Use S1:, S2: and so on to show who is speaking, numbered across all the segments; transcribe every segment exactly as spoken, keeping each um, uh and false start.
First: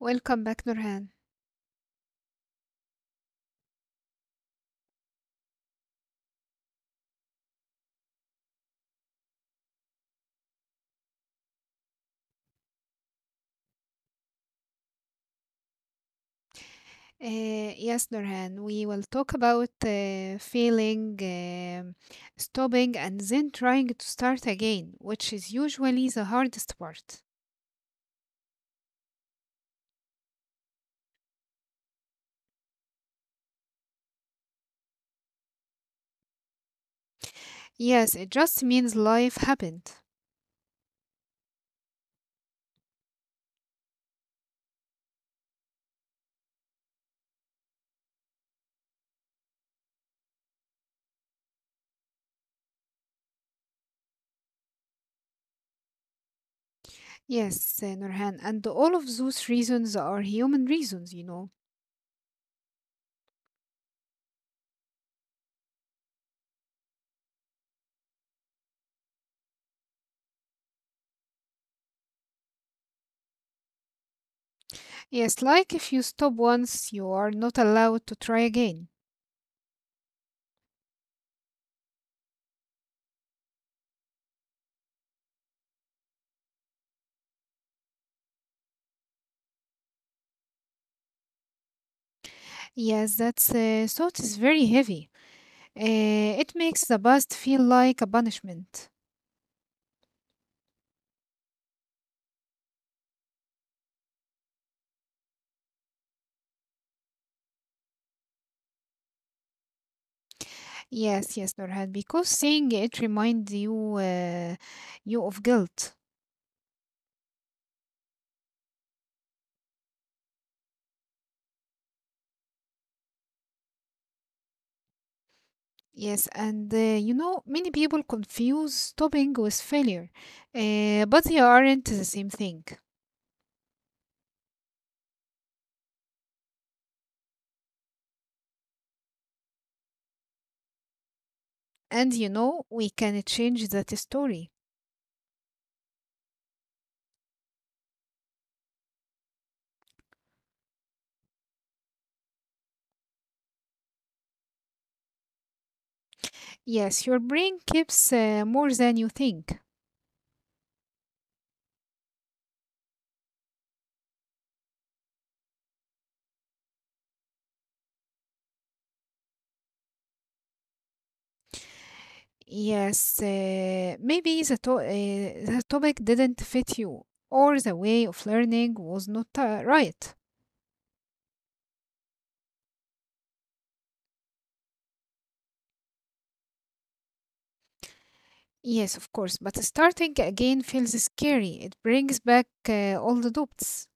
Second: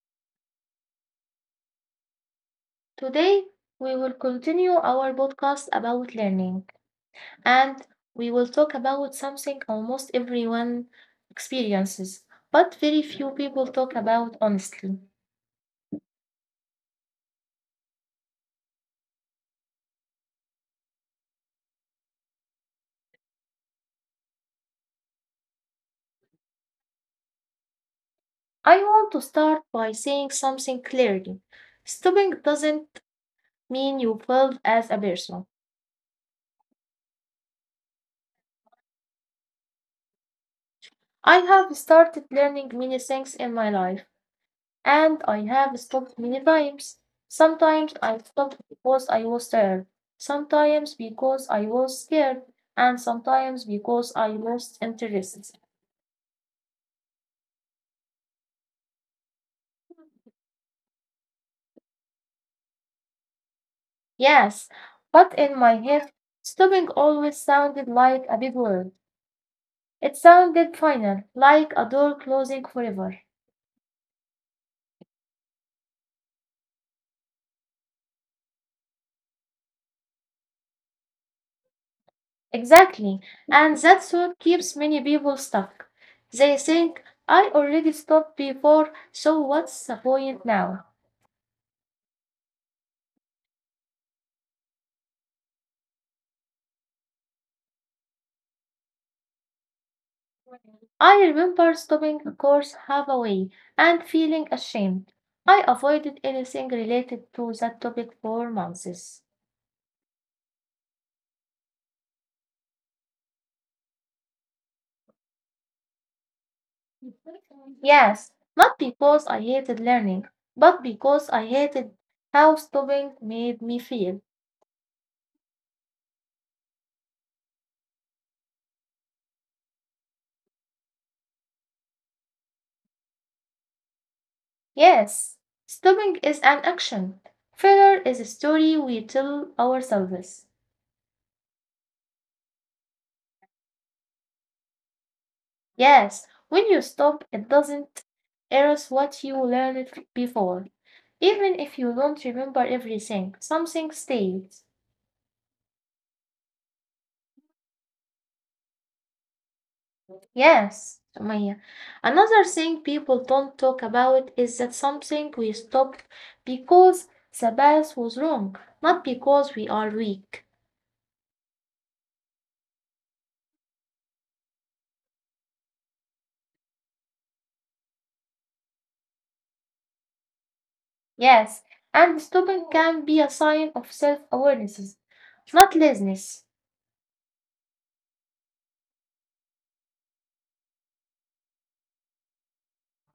S1: Welcome back, Nurhan.
S2: Today, we will continue our podcast about learning and we will talk about something almost everyone experiences, but very few people talk about honestly.
S1: Uh, yes, Nurhan, we will talk about uh, feeling, um stopping, and then trying to start again, which is usually the hardest part.
S2: I want to start by saying something clearly. Stopping doesn't mean you failed as a person.
S1: Yes, it just means life happened.
S2: I have started learning many things in my life, and I have stopped many times. Sometimes I stopped because I was tired, sometimes because I was scared, and sometimes because I lost interest.
S1: Yes, uh, Nurhan, and all of those reasons are human reasons, you know.
S2: Yes, but in my head, stopping always sounded like a big word. It sounded final, like a door closing forever.
S1: Yes, like if you stop once, you are not allowed to try again.
S2: Exactly. And that's what keeps many people stuck. They think, I already stopped before, so what's the point now?
S1: Yes, that's uh, thought is very heavy. Uh, it makes the past feel like a punishment.
S2: I remember stopping a course halfway and feeling ashamed. I avoided anything related to that topic for months.
S1: Yes, yes, Nurhan, because saying it reminds you uh, you of guilt.
S2: Yes, not because I hated learning, but because I hated how stopping made me feel.
S1: Yes, and uh, you know, many people confuse stopping with failure, uh, but they aren't the same thing.
S2: Yes, stopping is an action. Failure is a story we tell ourselves.
S1: And you know, we can change that story.
S2: Yes, when you stop, it doesn't erase what you learned f- before. Even if you don't remember everything, something stays.
S1: Yes, your brain keeps uh, more than you think.
S2: Yes, Maya. Another thing people don't talk about is that something we stopped because the path was wrong, not because we are weak.
S1: Yes, uh, maybe the, to- uh, the topic didn't fit you, or the way of learning was not uh, right.
S2: Yes, and stopping can be a sign of self awareness, not laziness.
S1: Yes, of course, but starting again feels scary. It brings back uh, all the doubts.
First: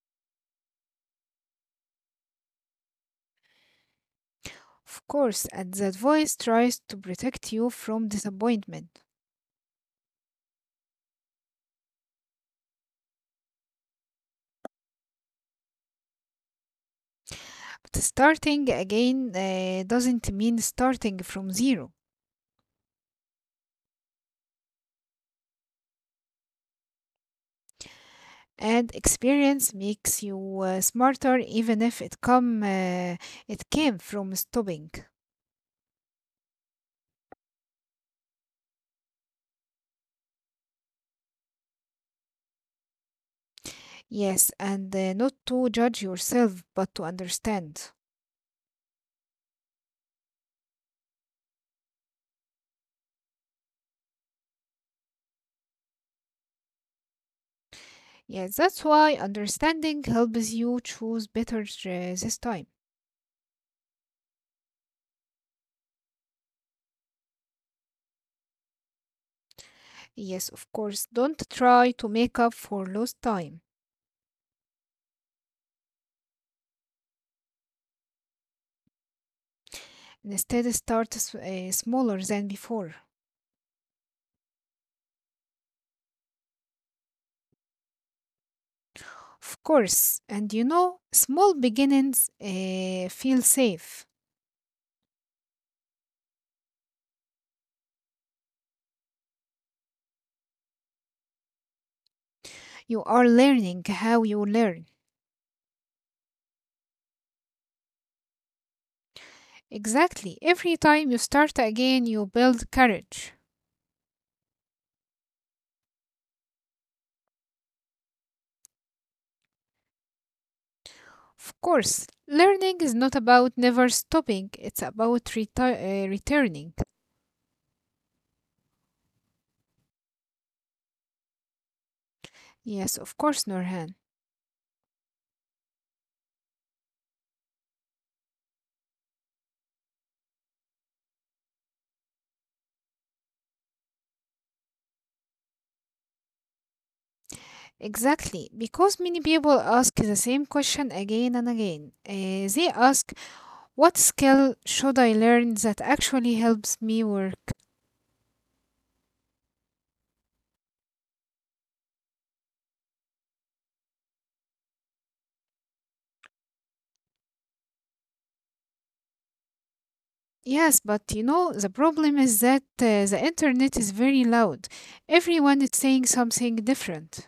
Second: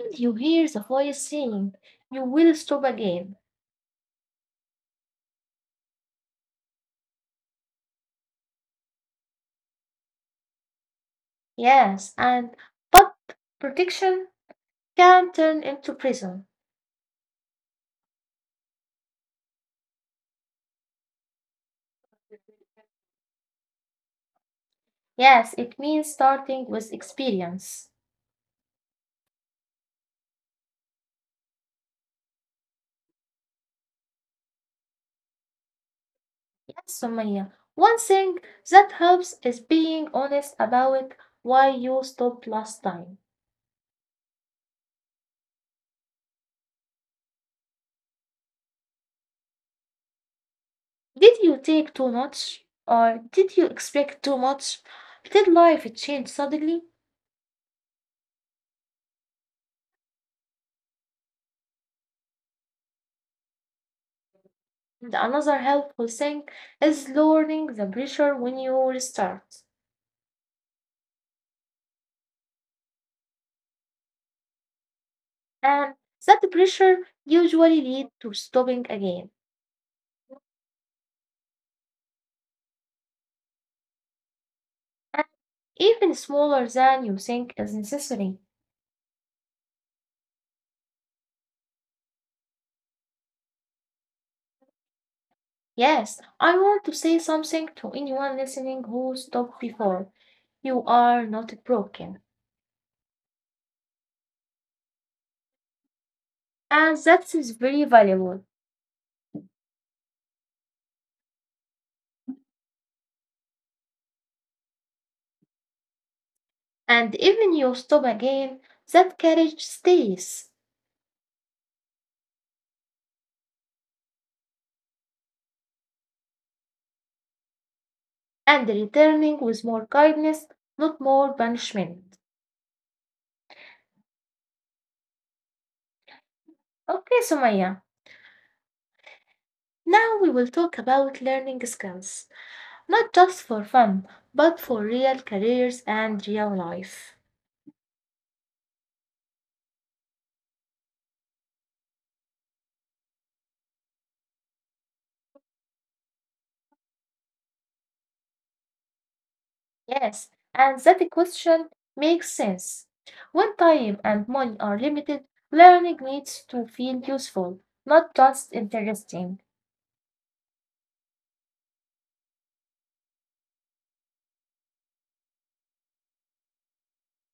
S2: When you hear the voice saying, you will stop again.
S1: Of course, and that voice tries to protect you from disappointment.
S2: Yes, and but protection can turn into prison.
S1: But starting again uh, doesn't mean starting from zero.
S2: Yes, it means starting with experience.
S1: And experience makes you uh, smarter, even if it come uh, it came from stopping.
S2: Yes, Sumaya. One thing that helps is being honest about why you stopped last time.
S1: Yes, and uh, not to judge yourself, but to understand.
S2: Did you take too much? Or did you expect too much? Did life change suddenly?
S1: Yes, that's why understanding helps you choose better uh, this time.
S2: And another helpful thing is lowering the pressure when you restart.
S1: Yes, of course. Don't try to make up for lost time.
S2: And that pressure usually leads to stopping again,
S1: Instead, start s- uh, smaller than before.
S2: and even smaller than you think is necessary.
S1: Of course. And you know, small beginnings uh, feel safe.
S2: Yes, I want to say something to anyone listening who stopped before. You are not broken.
S1: You are learning how you learn.
S2: And that is very valuable.
S1: Exactly. Every time you start again, you build courage.
S2: And even you stop again, that courage stays.
S1: Of course, learning is not about never stopping, it's about reti- uh, returning.
S2: And returning with more kindness, not more punishment.
S1: Yes, of course, Norhan.
S2: Okay, Sumaya. Now we will talk about learning skills, not just for fun, but for real careers and real life.
S1: Exactly, because many people ask the same question again and again. Uh, they ask, what skill should I learn that actually helps me work?
S2: Yes, and that question makes sense. When time and money are limited, learning needs to feel useful, not just interesting.
S1: Yes, but you know, the problem is that uh, the internet is very loud. Everyone is saying something different.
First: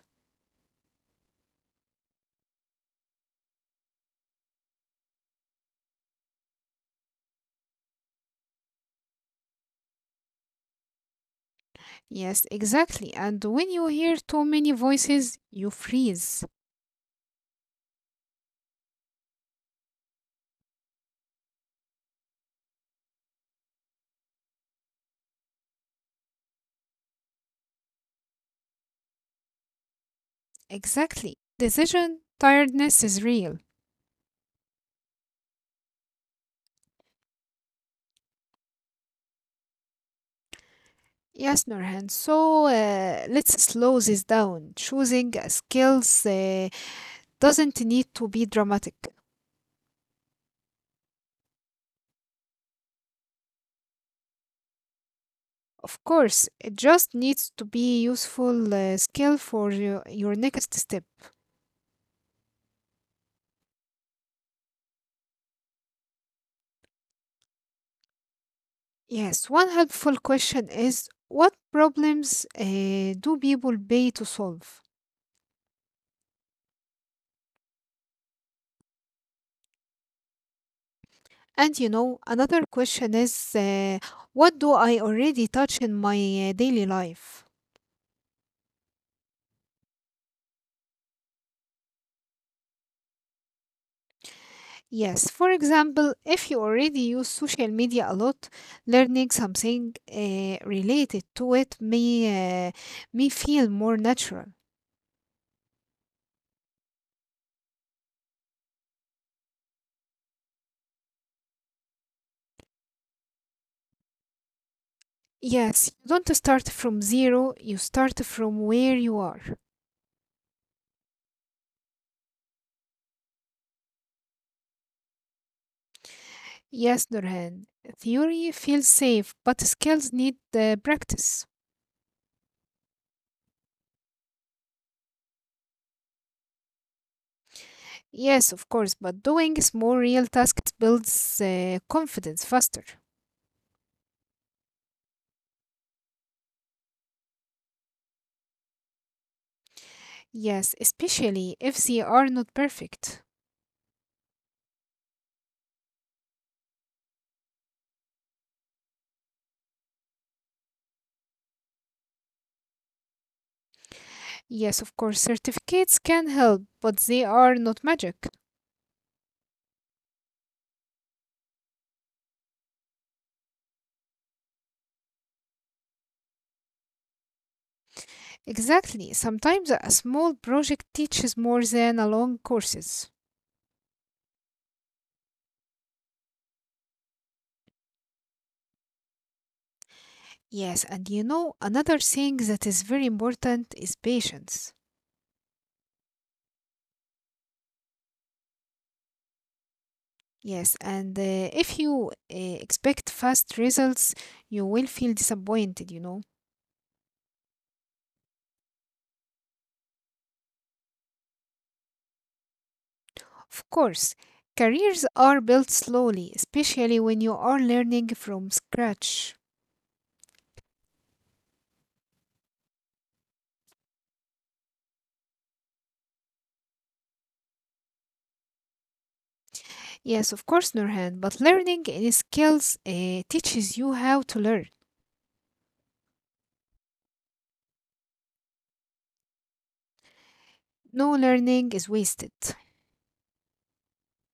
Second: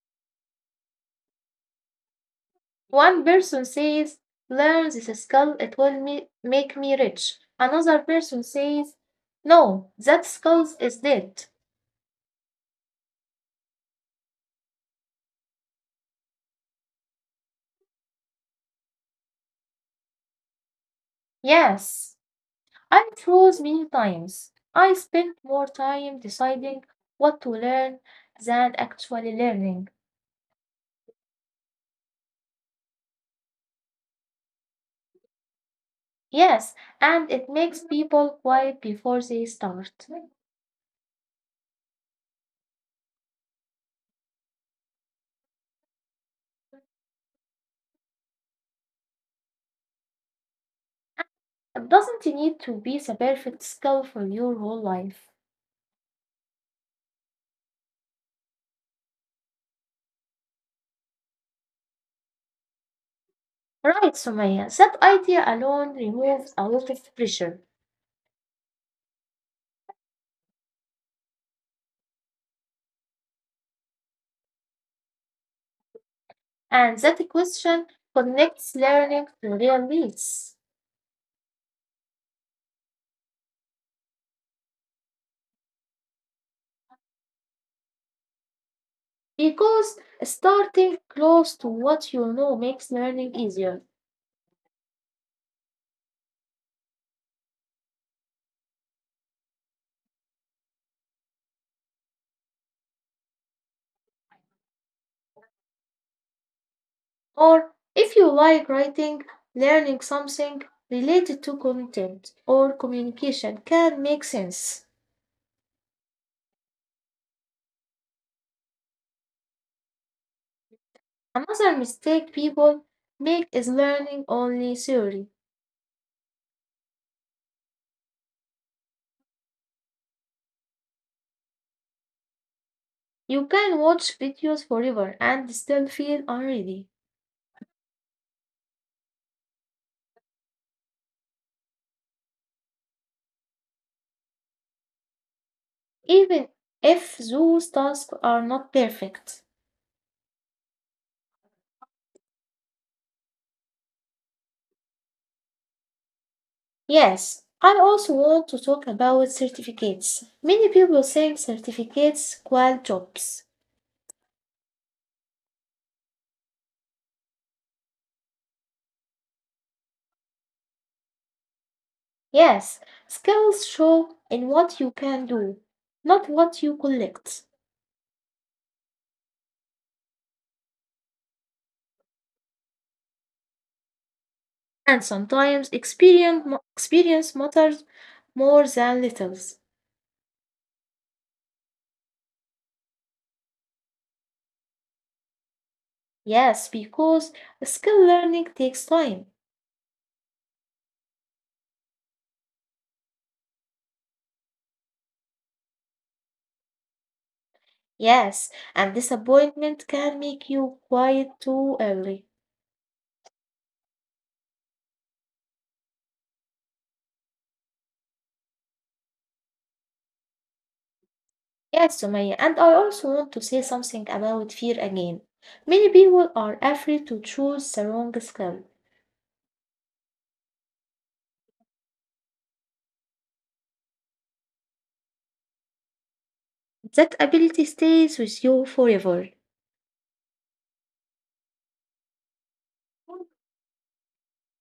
S2: One person says, learn this skill, it will me- make me rich. Another person says, no, that skill is dead.
S1: Yes, exactly. And when you hear too many voices, you freeze.
S2: Yes, I chose many times. I spent more time deciding what to learn than actually learning.
S1: Exactly. Decision tiredness is real.
S2: Yes, and it makes people quiet before they start.
S1: Yes, Nurhan. So uh, let's slow this down. Choosing uh, skills uh, doesn't need to be dramatic.
S2: It doesn't need to be the perfect skill for your whole life.
S1: Of course, it just needs to be useful uh, skill for your, your next step.
S2: Right, Sumaya, that idea alone removes a lot of pressure.
S1: Yes, one helpful question is what problems uh, do people pay to solve?
S2: And that question connects learning to real needs.
S1: And you know, another question is uh, what do I already touch in my uh, daily life?
S2: Because starting close to what you know makes learning easier.
S1: Yes, for example, if you already use social media a lot, learning something uh, related to it may, uh, may feel more natural.
S2: Or if you like writing, learning something related to content or communication can make sense.
S1: Yes, you don't start from zero, you start from where you are.
S2: Another mistake people make is learning only theory.
S1: Yes, Nurhan, theory feels safe, but skills need uh, practice.
S2: You can watch videos forever and still feel unready,
S1: Yes, of course, but doing small real tasks builds uh, confidence faster.
S2: even if those tasks are not perfect.
S1: Yes, especially if they are not perfect.
S2: Yes, I also want to talk about certificates. Many people think certificates equal jobs.
S1: Yes, of course, certificates can help, but they are not magic.
S2: Yes, skills show in what you can do, not what you collect.
S1: Exactly, sometimes a small project teaches more than a long courses.
S2: And sometimes experience, ma- experience matters more than littles.
S1: Yes, and you know, another thing that is very important is patience.
S2: Yes, because skill learning takes time.
S1: Yes, and uh, if you uh, expect fast results, you will feel disappointed, you know.
S2: Yes, and disappointment can make you quiet too early.
S1: Of course, careers are built slowly, especially when you are learning from scratch.
S2: Yes, Sumaya, and I also want to say something about fear again. Many people are afraid to choose the wrong skill.
S1: Yes, of course, Nurhan, but learning any skills uh, teaches you how to learn.
S2: That ability stays with you forever.
S1: No learning is wasted.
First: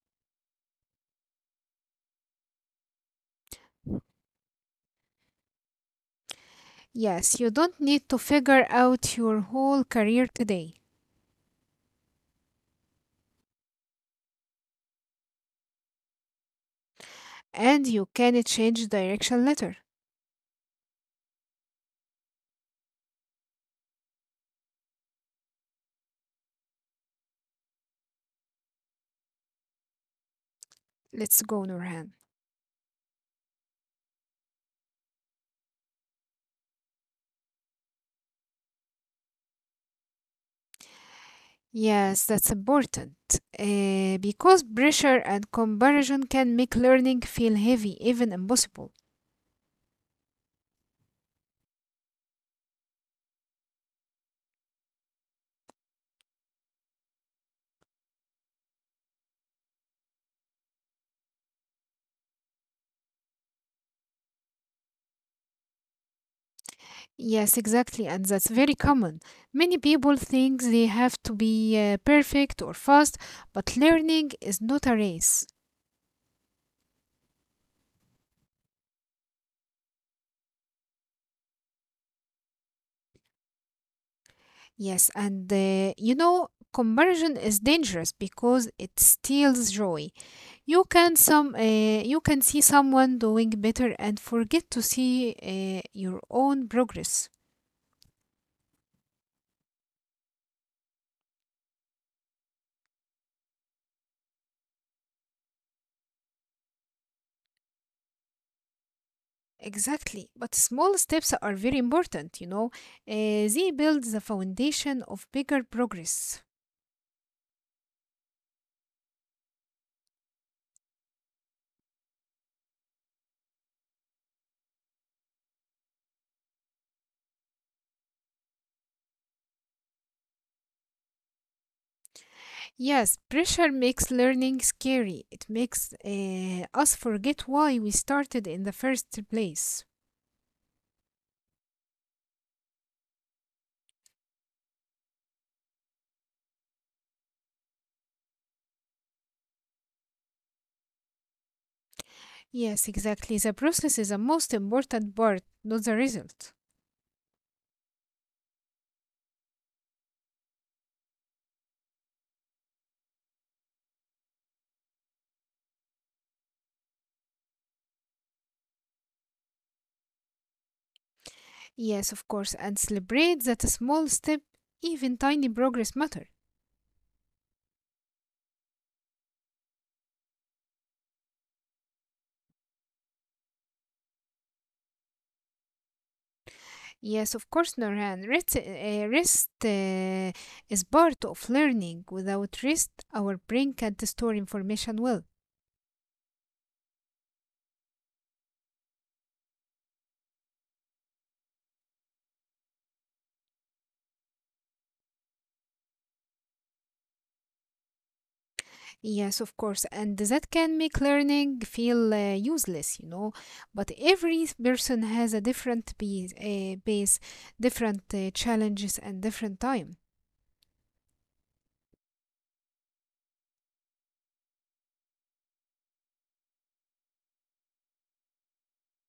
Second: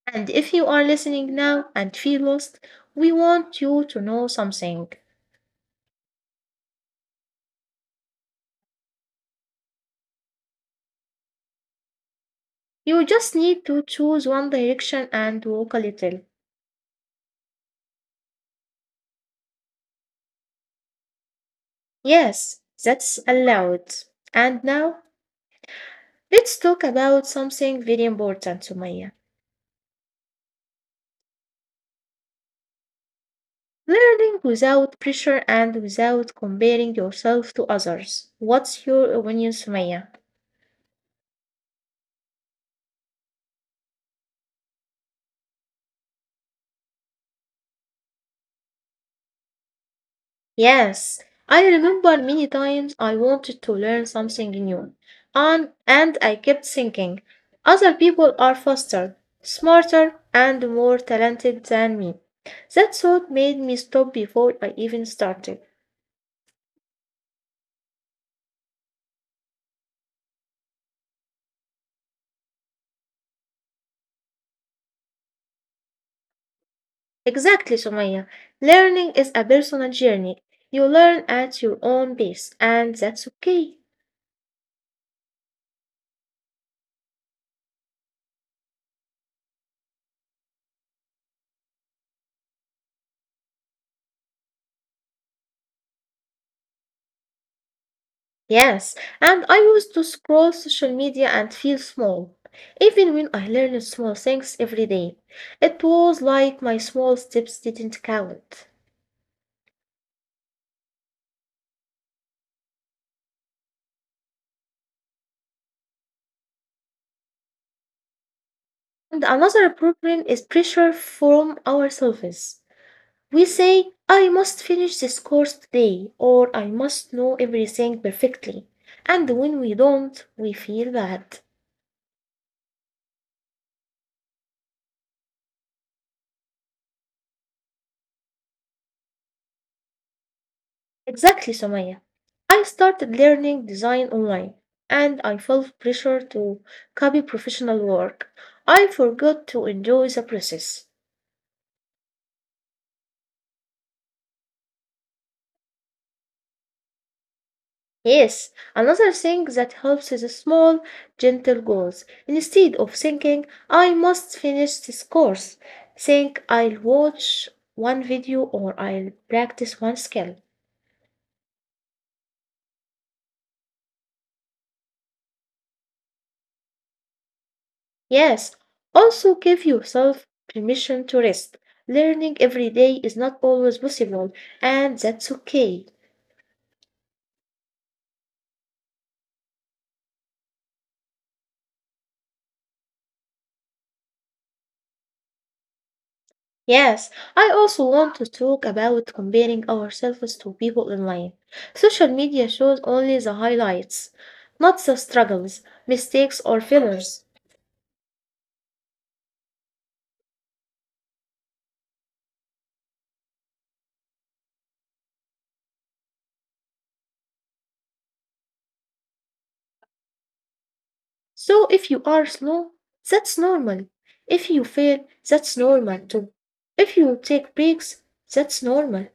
S2: And if you are listening now and feel lost, we want you to know something.
S1: Yes, you don't need to figure out your whole career today
S2: You just need to choose one direction and walk a little.
S1: and you can change direction later.
S2: Yes, that's allowed. And now, let's talk about something very important, Sumaya.
S1: Let's go, Nurhan.
S2: Learning without pressure and without comparing yourself to others. What's your opinion, Sumaya?
S1: Yes, that's important uh, because pressure and comparison can make learning feel heavy, even impossible.
S2: Yes, I remember many times I wanted to learn something new, and, and I kept thinking, other people are faster, smarter, and more talented than me. That thought made me stop before I even started.
S1: Yes, exactly, and that's very common. Many people think they have to be uh, perfect or fast, but learning is not a race.
S2: Exactly, Sumaya. Learning is a personal journey. You learn at your own pace, and that's okay.
S1: Yes, and uh, you know, comparison is dangerous because it steals joy. You can some uh, you can see someone doing better and forget to see uh, your own progress.
S2: Yes, and I used to scroll social media and feel small, even when I learned small things every day. It was like my small steps didn't count.
S1: Exactly, but small steps are very important, you know. Uh, they build the foundation of bigger progress.
S2: And another problem is pressure from ourselves. We say, I must finish this course today, or I must know everything perfectly. And when we don't, we feel bad.
S1: Yes, pressure makes learning scary. It makes uh, us forget why we started in the first place.
S2: Exactly, Somaya. I started learning design online and I felt pressure to copy professional work. I forgot to enjoy the process.
S1: Yes, exactly. The process is the most important part, not the result.
S2: Yes, another thing that helps is small, gentle goals. Instead of thinking, I must finish this course, think I'll watch one video or I'll practice one skill.
S1: Yes, of course, and celebrate that a small step, even tiny progress matter.
S2: Yes, also give yourself permission to rest. Learning every day is not always possible, and that's okay.
S1: Yes, of course, Norhan. Rest, uh, rest uh, is part of learning. Without rest, our brain can't store information well.
S2: Yes, I also want to talk about comparing ourselves to people online. Social media shows only the highlights, not the struggles, mistakes, or failures.
S1: Yes, of course. And that can make learning feel uh, useless, you know. But every person has a different base, uh, base different uh, challenges, and different time.
S2: So if you are slow, that's normal. If you fail, that's normal too. If you take breaks, that's normal.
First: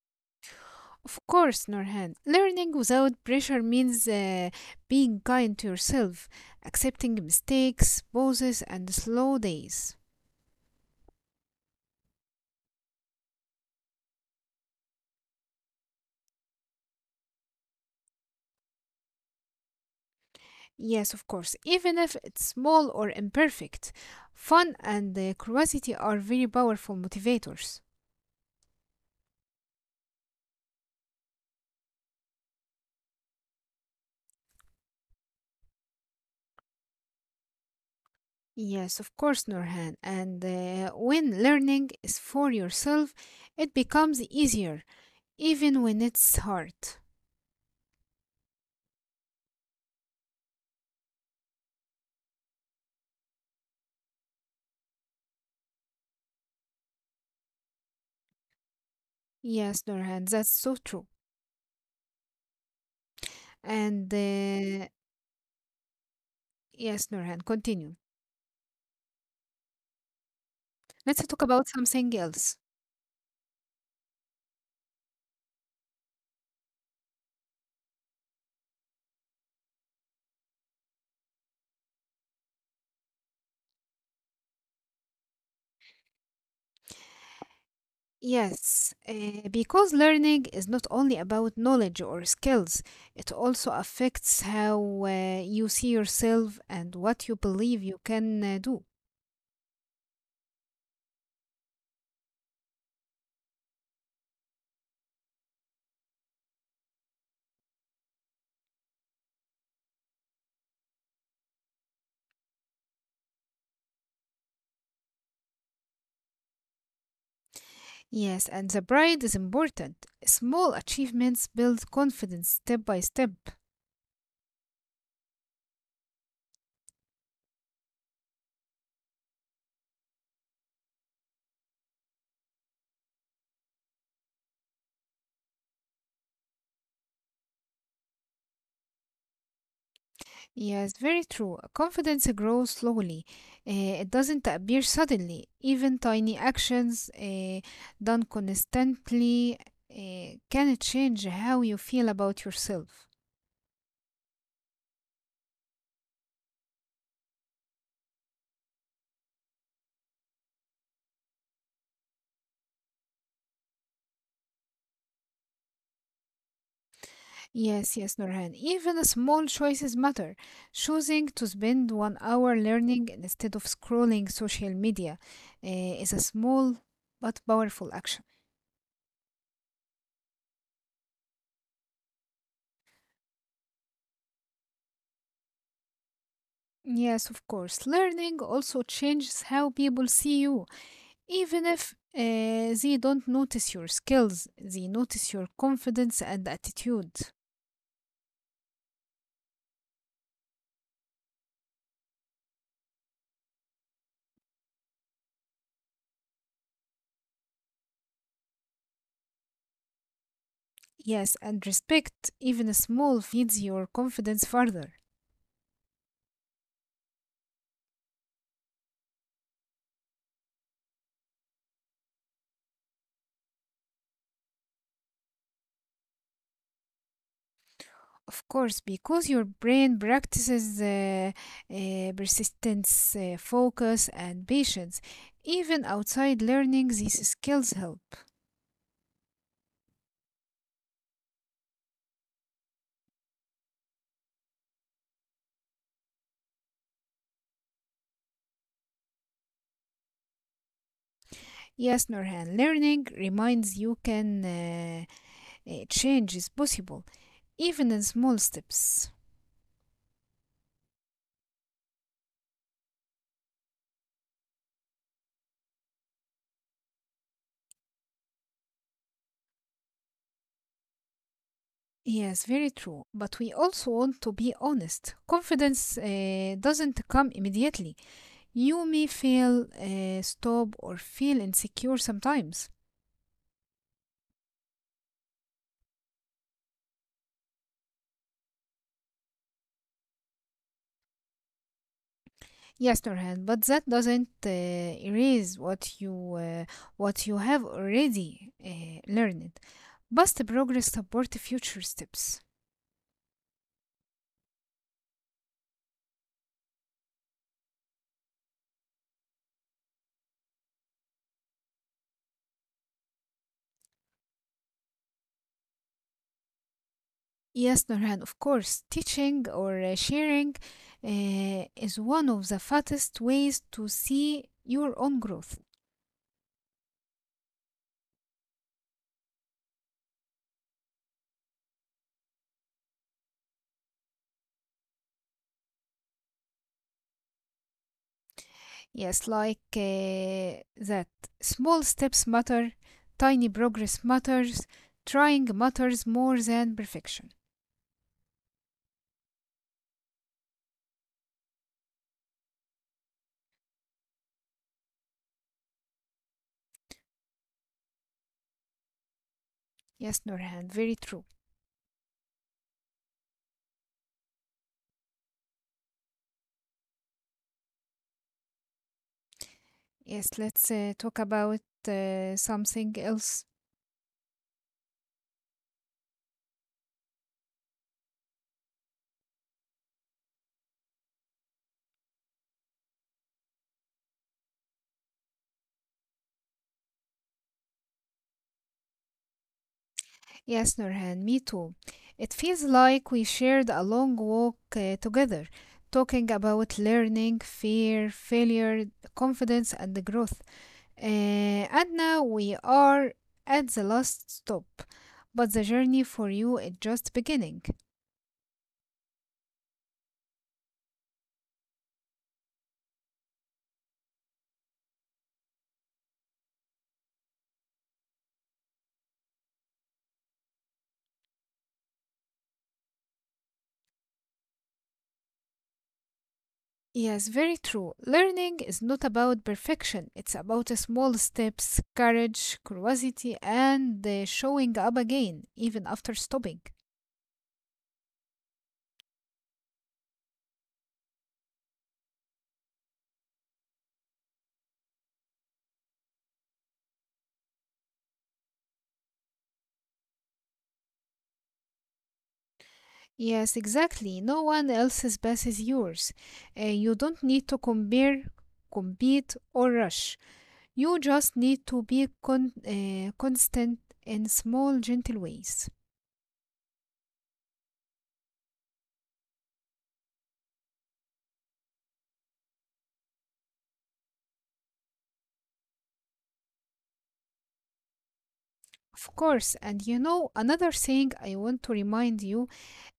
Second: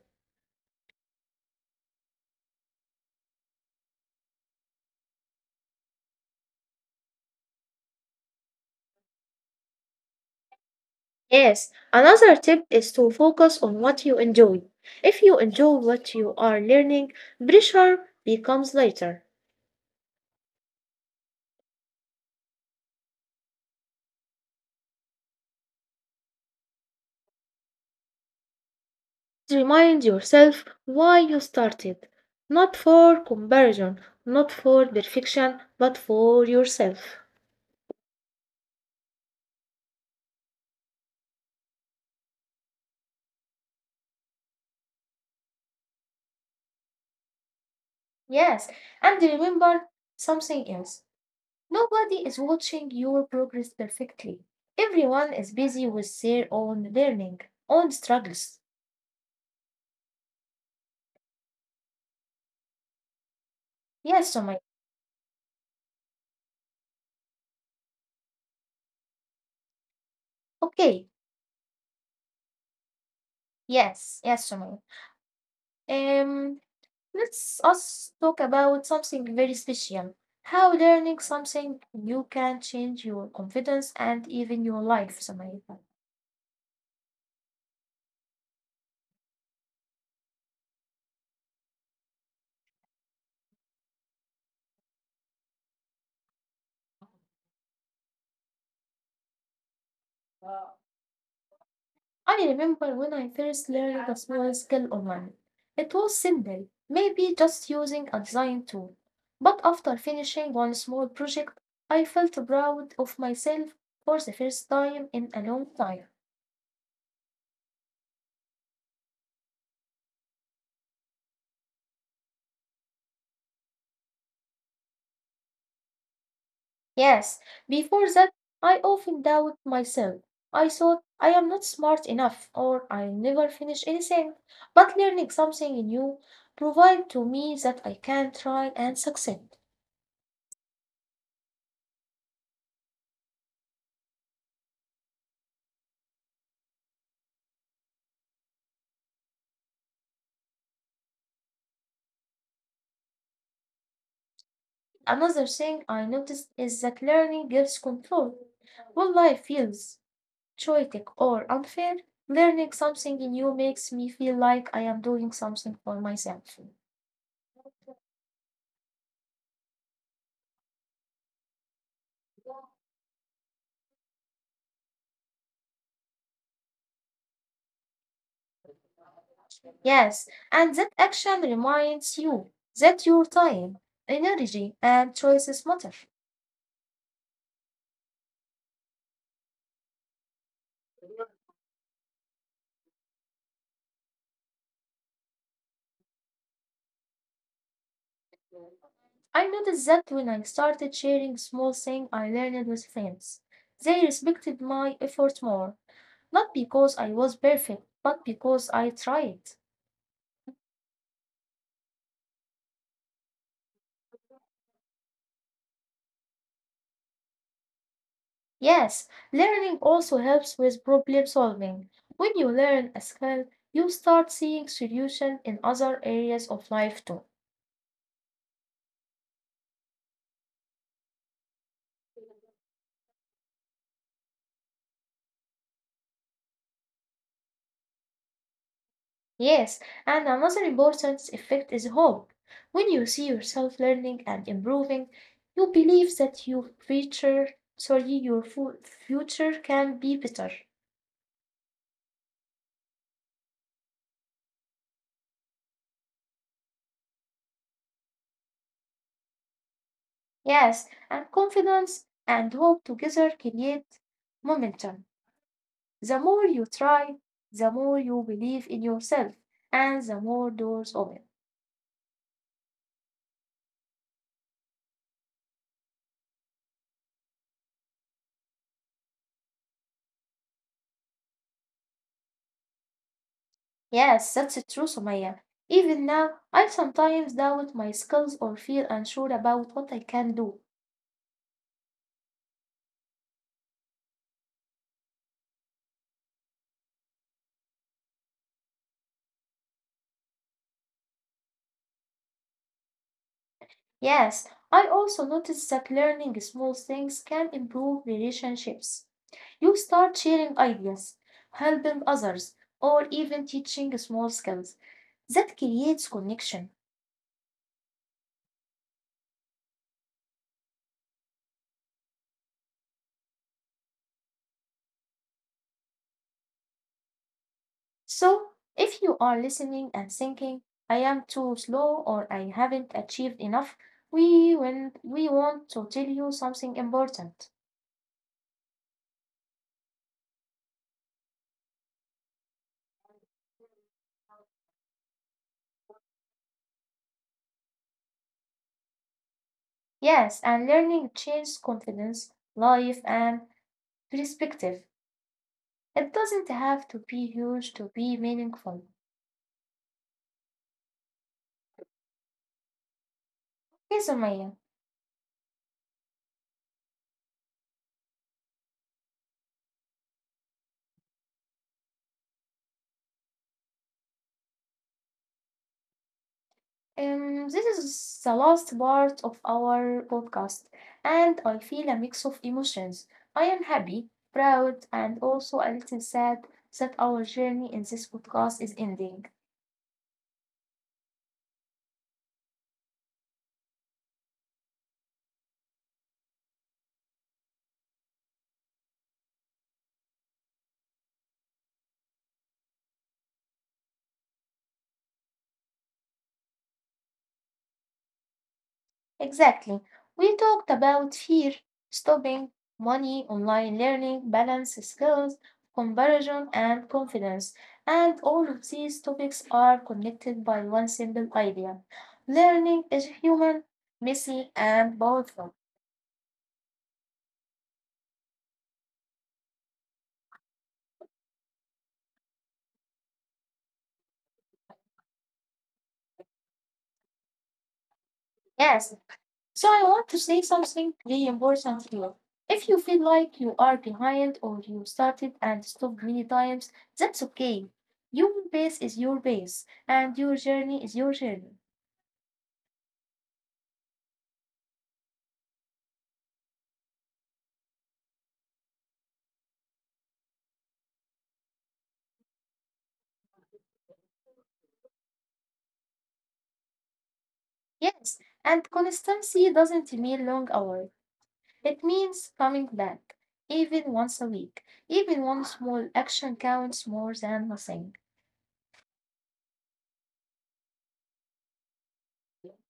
S1: Of course, Norhan. Learning without pressure means uh, being kind to yourself, accepting mistakes, pauses, and slow days.
S2: Yes, another tip is to focus on what you enjoy. If you enjoy what you are learning, pressure becomes lighter.
S1: Yes, of course. Even if it's small or imperfect, fun and uh, curiosity are very powerful motivators.
S2: Remind yourself why you started, not for comparison, not for perfection, but for yourself.
S1: Yes, of course, Nurhan. And uh, when learning is for yourself, it becomes easier, even when it's hard.
S2: Yes, and remember something else. Nobody is watching your progress perfectly. Everyone is busy with their own learning, own struggles.
S1: Yes, Nurhan, that's so true. And
S2: Yes, Sumay.
S1: uh, yes, Nurhan, continue.
S2: Okay.
S1: Let's talk about something else.
S2: Yes, yes, Sumay. Um, let's us talk about something very special. How learning something new can change your confidence and even your life, Samaya.
S1: Yes, uh, because learning is not only about knowledge or skills, it also affects how uh, you see yourself and what you believe you can uh, do.
S2: I remember when I first learned a small skill online. It was simple, maybe just using a design tool. But after finishing one small project, I felt proud of myself for the first time in a long time.
S1: Yes, and the pride is important. Small achievements build confidence step by step.
S2: Yes, before that I often doubted myself. I thought I am not smart enough or I never finish anything. But learning something new provide to me that I can try and succeed.
S1: Yes, very true. Confidence grows slowly, Uh, it doesn't appear suddenly. Even tiny actions uh, done constantly uh, can change how you feel about yourself.
S2: Another thing I noticed is that learning gives control. When life feels chaotic or unfair, learning something new makes me feel like I am doing something for myself.
S1: Yes, yes, Nurhan. Even small choices matter. Choosing to spend one hour learning instead of scrolling social media eh, is a small but powerful action.
S2: Yes, and that action reminds you that your time, energy, and choices matter.
S1: Yes, of course. Learning also changes how people see you. Even if eh, they don't notice your skills, they notice your confidence and attitude.
S2: I noticed that when I started sharing small things I learned with friends, they respected my effort more, not because I was perfect, but because I tried.
S1: Yes, and respect, even small, feeds your confidence further.
S2: Yes, learning also helps with problem solving. When you learn a skill, you start seeing solutions in other areas of life too.
S1: Of course, because your brain practices uh, uh, persistence, uh, focus, and patience. Even outside learning, these skills help.
S2: Yes, and another important effect is hope. When you see yourself learning and improving, you believe that your future, sorry, your fu- future can be better.
S1: Yes, Norhan, learning reminds you can uh, uh, change is possible, even in small steps.
S2: Yes, and confidence and hope together create momentum. The more you try, the more you believe in yourself, and the more doors open.
S1: Yes, very true. But we also want to be honest. Confidence uh, doesn't come immediately. You may feel, uh, stop, or feel insecure sometimes.
S2: Yes, that's true, Sumaya. Even now, I sometimes doubt my skills or feel unsure about what I can do.
S1: Yes, Nurhan, but that doesn't uh, erase what you uh, what you have already uh, learned. Past progress support future steps.
S2: Yes, I also noticed that learning small things can improve relationships. You start sharing ideas, helping others, or even teaching small skills. That creates connection.
S1: Yes, Nurhan, of course, teaching or uh, sharing uh, is one of the fastest ways to see your own growth.
S2: So, if you are listening and thinking, I am too slow or I haven't achieved enough, we, will, we want to tell you something important.
S1: Yes, like uh, that. Small steps matter, tiny progress matters, trying matters more than perfection.
S2: Yes, and learning changes confidence, life, and perspective. It doesn't have to be huge to be meaningful.
S1: Yes, Nurhan, very true.
S2: Okay, Sumaya,
S1: Yes, let's uh, talk about uh, something else.
S2: um, this is the last part of our podcast, and I feel a mix of emotions. I am happy, proud, and also a little sad that our journey in this podcast is ending.
S1: Yes, Nurhan, me too. It feels like we shared a long walk uh, together, talking about learning, fear, failure, confidence, and the growth. Uh, and now we are at the last stop, but the journey for you is just beginning.
S2: Exactly. We talked about fear, stopping, money, online learning, balance, skills, comparison, and confidence. And all of these topics are connected by one simple idea. Learning is human, messy, and powerful.
S1: Yes, very true. Learning is not about perfection, it's about small steps, courage, curiosity, and uh, showing up again, even after stopping.
S2: Yes. So I want to say something really important here. If you feel like you are behind or you started and stopped many times, that's okay. Your pace is your pace, and your journey is your journey.
S1: Yes, exactly. No one else's path is yours. Uh, you don't need to compare, compete, or rush. You just need to be con- uh, constant in small, gentle ways.
S2: Yes, and consistency doesn't mean long hours. It means coming back, even once a week. Even one small action counts more than nothing.
S1: Of course, and you know, another thing I want to remind you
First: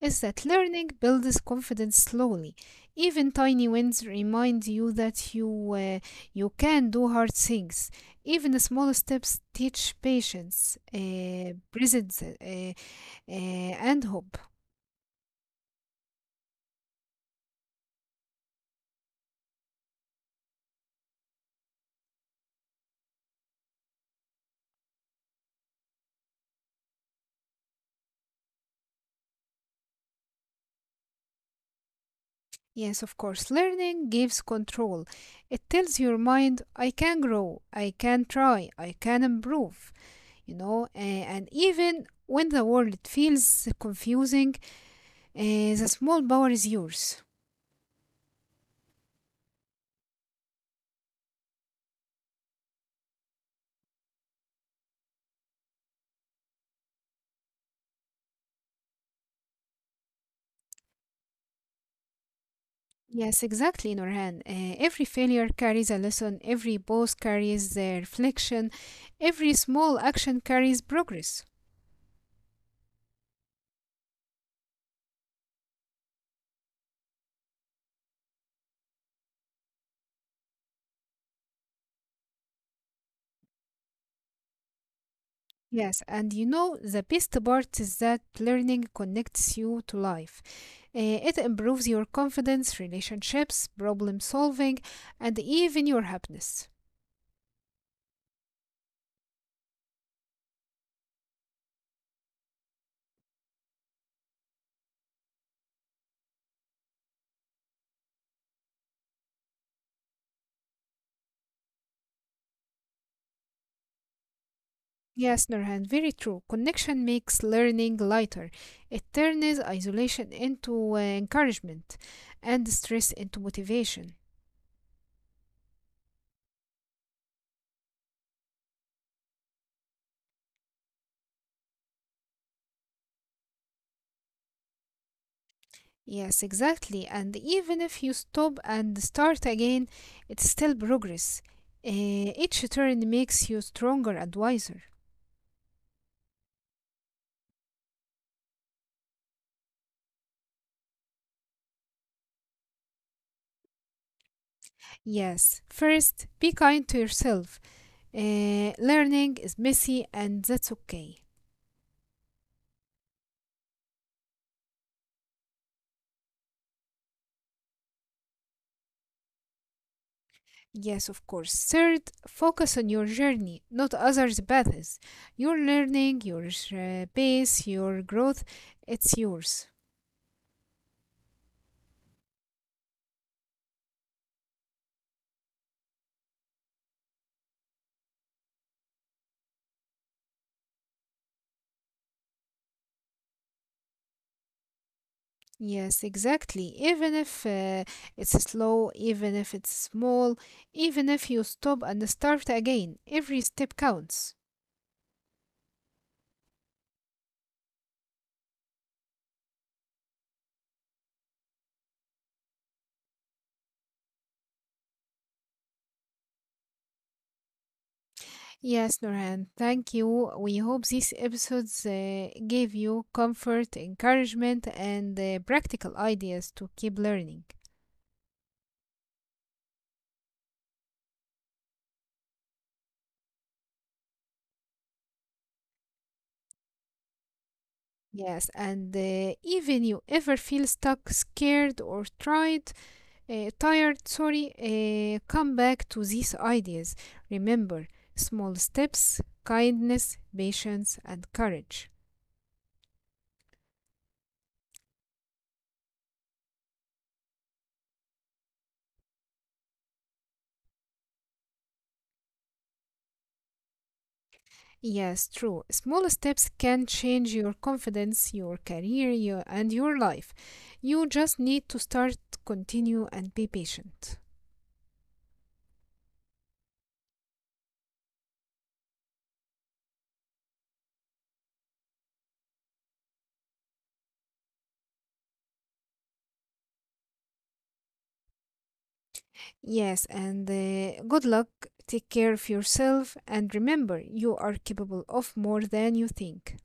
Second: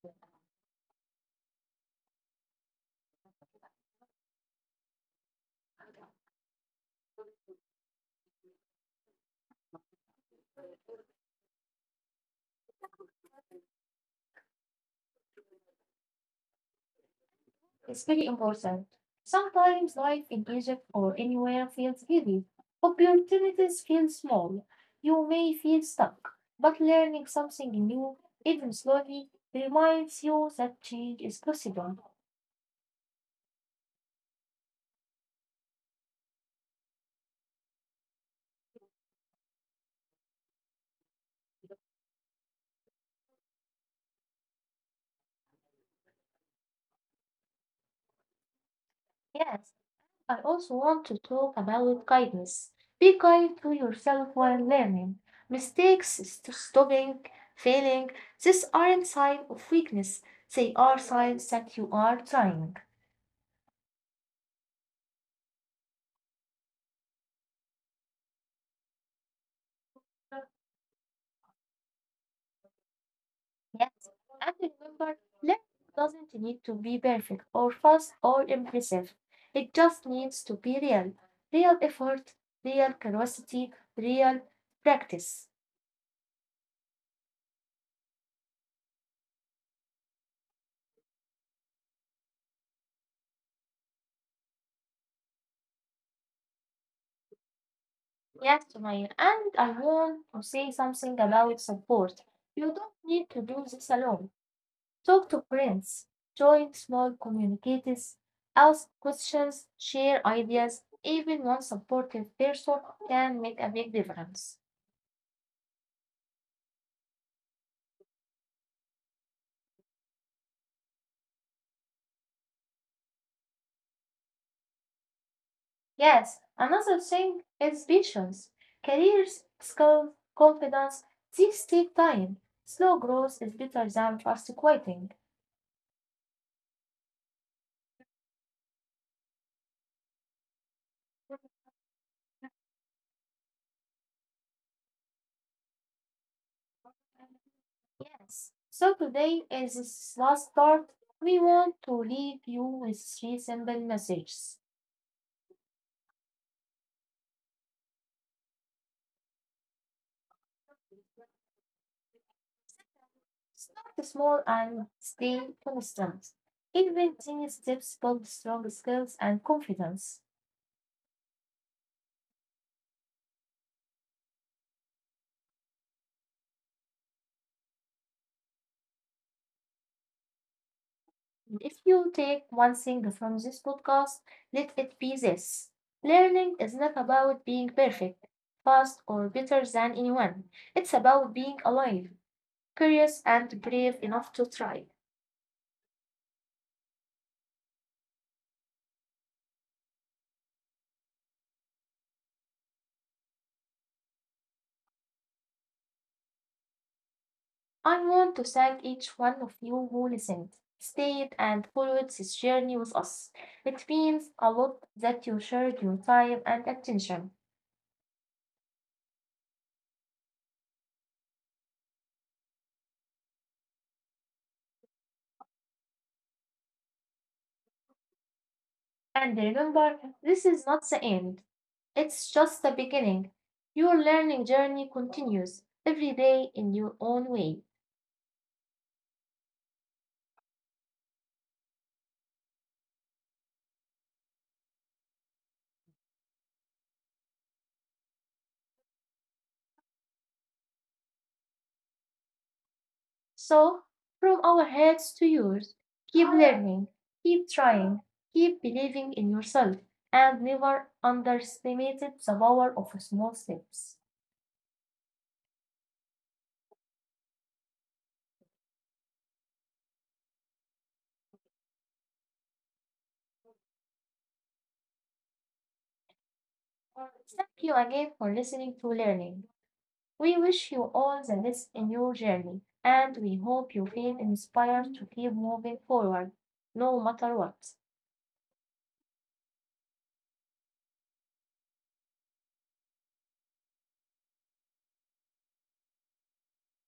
S1: is that learning builds confidence slowly. Even tiny wins remind you that you uh, you can do hard things. Even the small steps teach patience, uh, presence, uh, uh, and hope.
S2: It's very important. Sometimes life in Egypt or anywhere feels heavy. Opportunities feel small. You may feel stuck, but learning something new, even slowly, reminds you that change is possible.
S1: Yes, of course. Learning gives control. It tells your mind, I can grow, I can try, I can improve, you know, uh, and even when the world feels confusing, uh, the small power is yours.
S2: Yes. I also want to talk about guidance. Be kind to yourself while learning. Mistakes, st- stopping, failing, these aren't signs of weakness. They are signs that you are trying.
S1: Yes, exactly, Nurhan. Uh, every failure carries a lesson, every pause carries the reflection, every small action carries progress.
S2: Yes, and remember, learning doesn't need to be perfect or fast or impressive. It just needs to be real. Real effort, real curiosity, real practice.
S1: Yes, and you know, the best part is that learning connects you to life. Uh, it improves your confidence, relationships, problem solving, and even your happiness.
S2: Yes, Sumaya, and I want to say something about support. You don't need to do this alone. Talk to friends, join small communities, ask questions, share ideas. Even one supportive person can make a big difference.
S1: Yes, Nurhan, very true. Connection makes learning lighter. It turns isolation into uh, encouragement and stress into motivation.
S2: Yes, another thing is patience. Careers, skills, confidence, these take time. Slow growth is better than fast quitting.
S1: Yes, exactly. And even if you stop and start again, it's still progress. Uh, each turn makes you stronger and wiser.
S2: Yes. So today, as this last part, we want to leave you with three simple messages.
S1: Yes, first, be kind to yourself. Uh, learning is messy and that's okay.
S2: Start small and stay constant. Even tiny steps build strong skills and confidence.
S1: Yes, of course. Third, focus on your journey, not others' paths. Your learning, your uh, pace, your growth, it's yours.
S2: And if you take one thing from this podcast, let it be this. Learning is not about being perfect, fast, or better than anyone. It's about being alive, curious, and brave enough to try.
S1: Yes, exactly. Even if uh, it's slow, even if it's small, even if you stop and start again, every step counts.
S2: I want to thank each one of you who listened, stayed, and followed this journey with us. It means a lot that you shared your time and attention.
S1: Yes, Nurhan, thank you. We hope these episodes uh, gave you comfort, encouragement, and uh, practical ideas to keep learning.
S2: And remember, this is not the end, it's just the beginning. Your learning journey continues every day in your own way.
S1: Yes, and uh, even you ever feel stuck, scared, or tried, uh, tired, sorry, uh, come back to these ideas. Remember, small steps, kindness, patience, and courage.
S2: So, from our heads to yours, keep learning, keep trying, keep believing in yourself, and never underestimate the power of small steps.
S1: Yes, true. Small steps can change your confidence, your career, your, and your life. You just need to start, continue, and be patient.
S2: Thank you again for listening to Learning. We wish you all the best in your journey, and we hope you feel inspired to keep moving forward, no matter what.
S1: Yes, and uh, good luck. Take care of yourself, and remember, you are capable of more than you think.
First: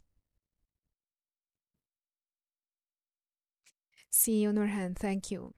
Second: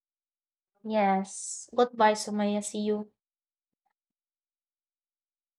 S2: Yes. Goodbye, Sumaya. See you.
S1: See you, Nurhan. Thank you.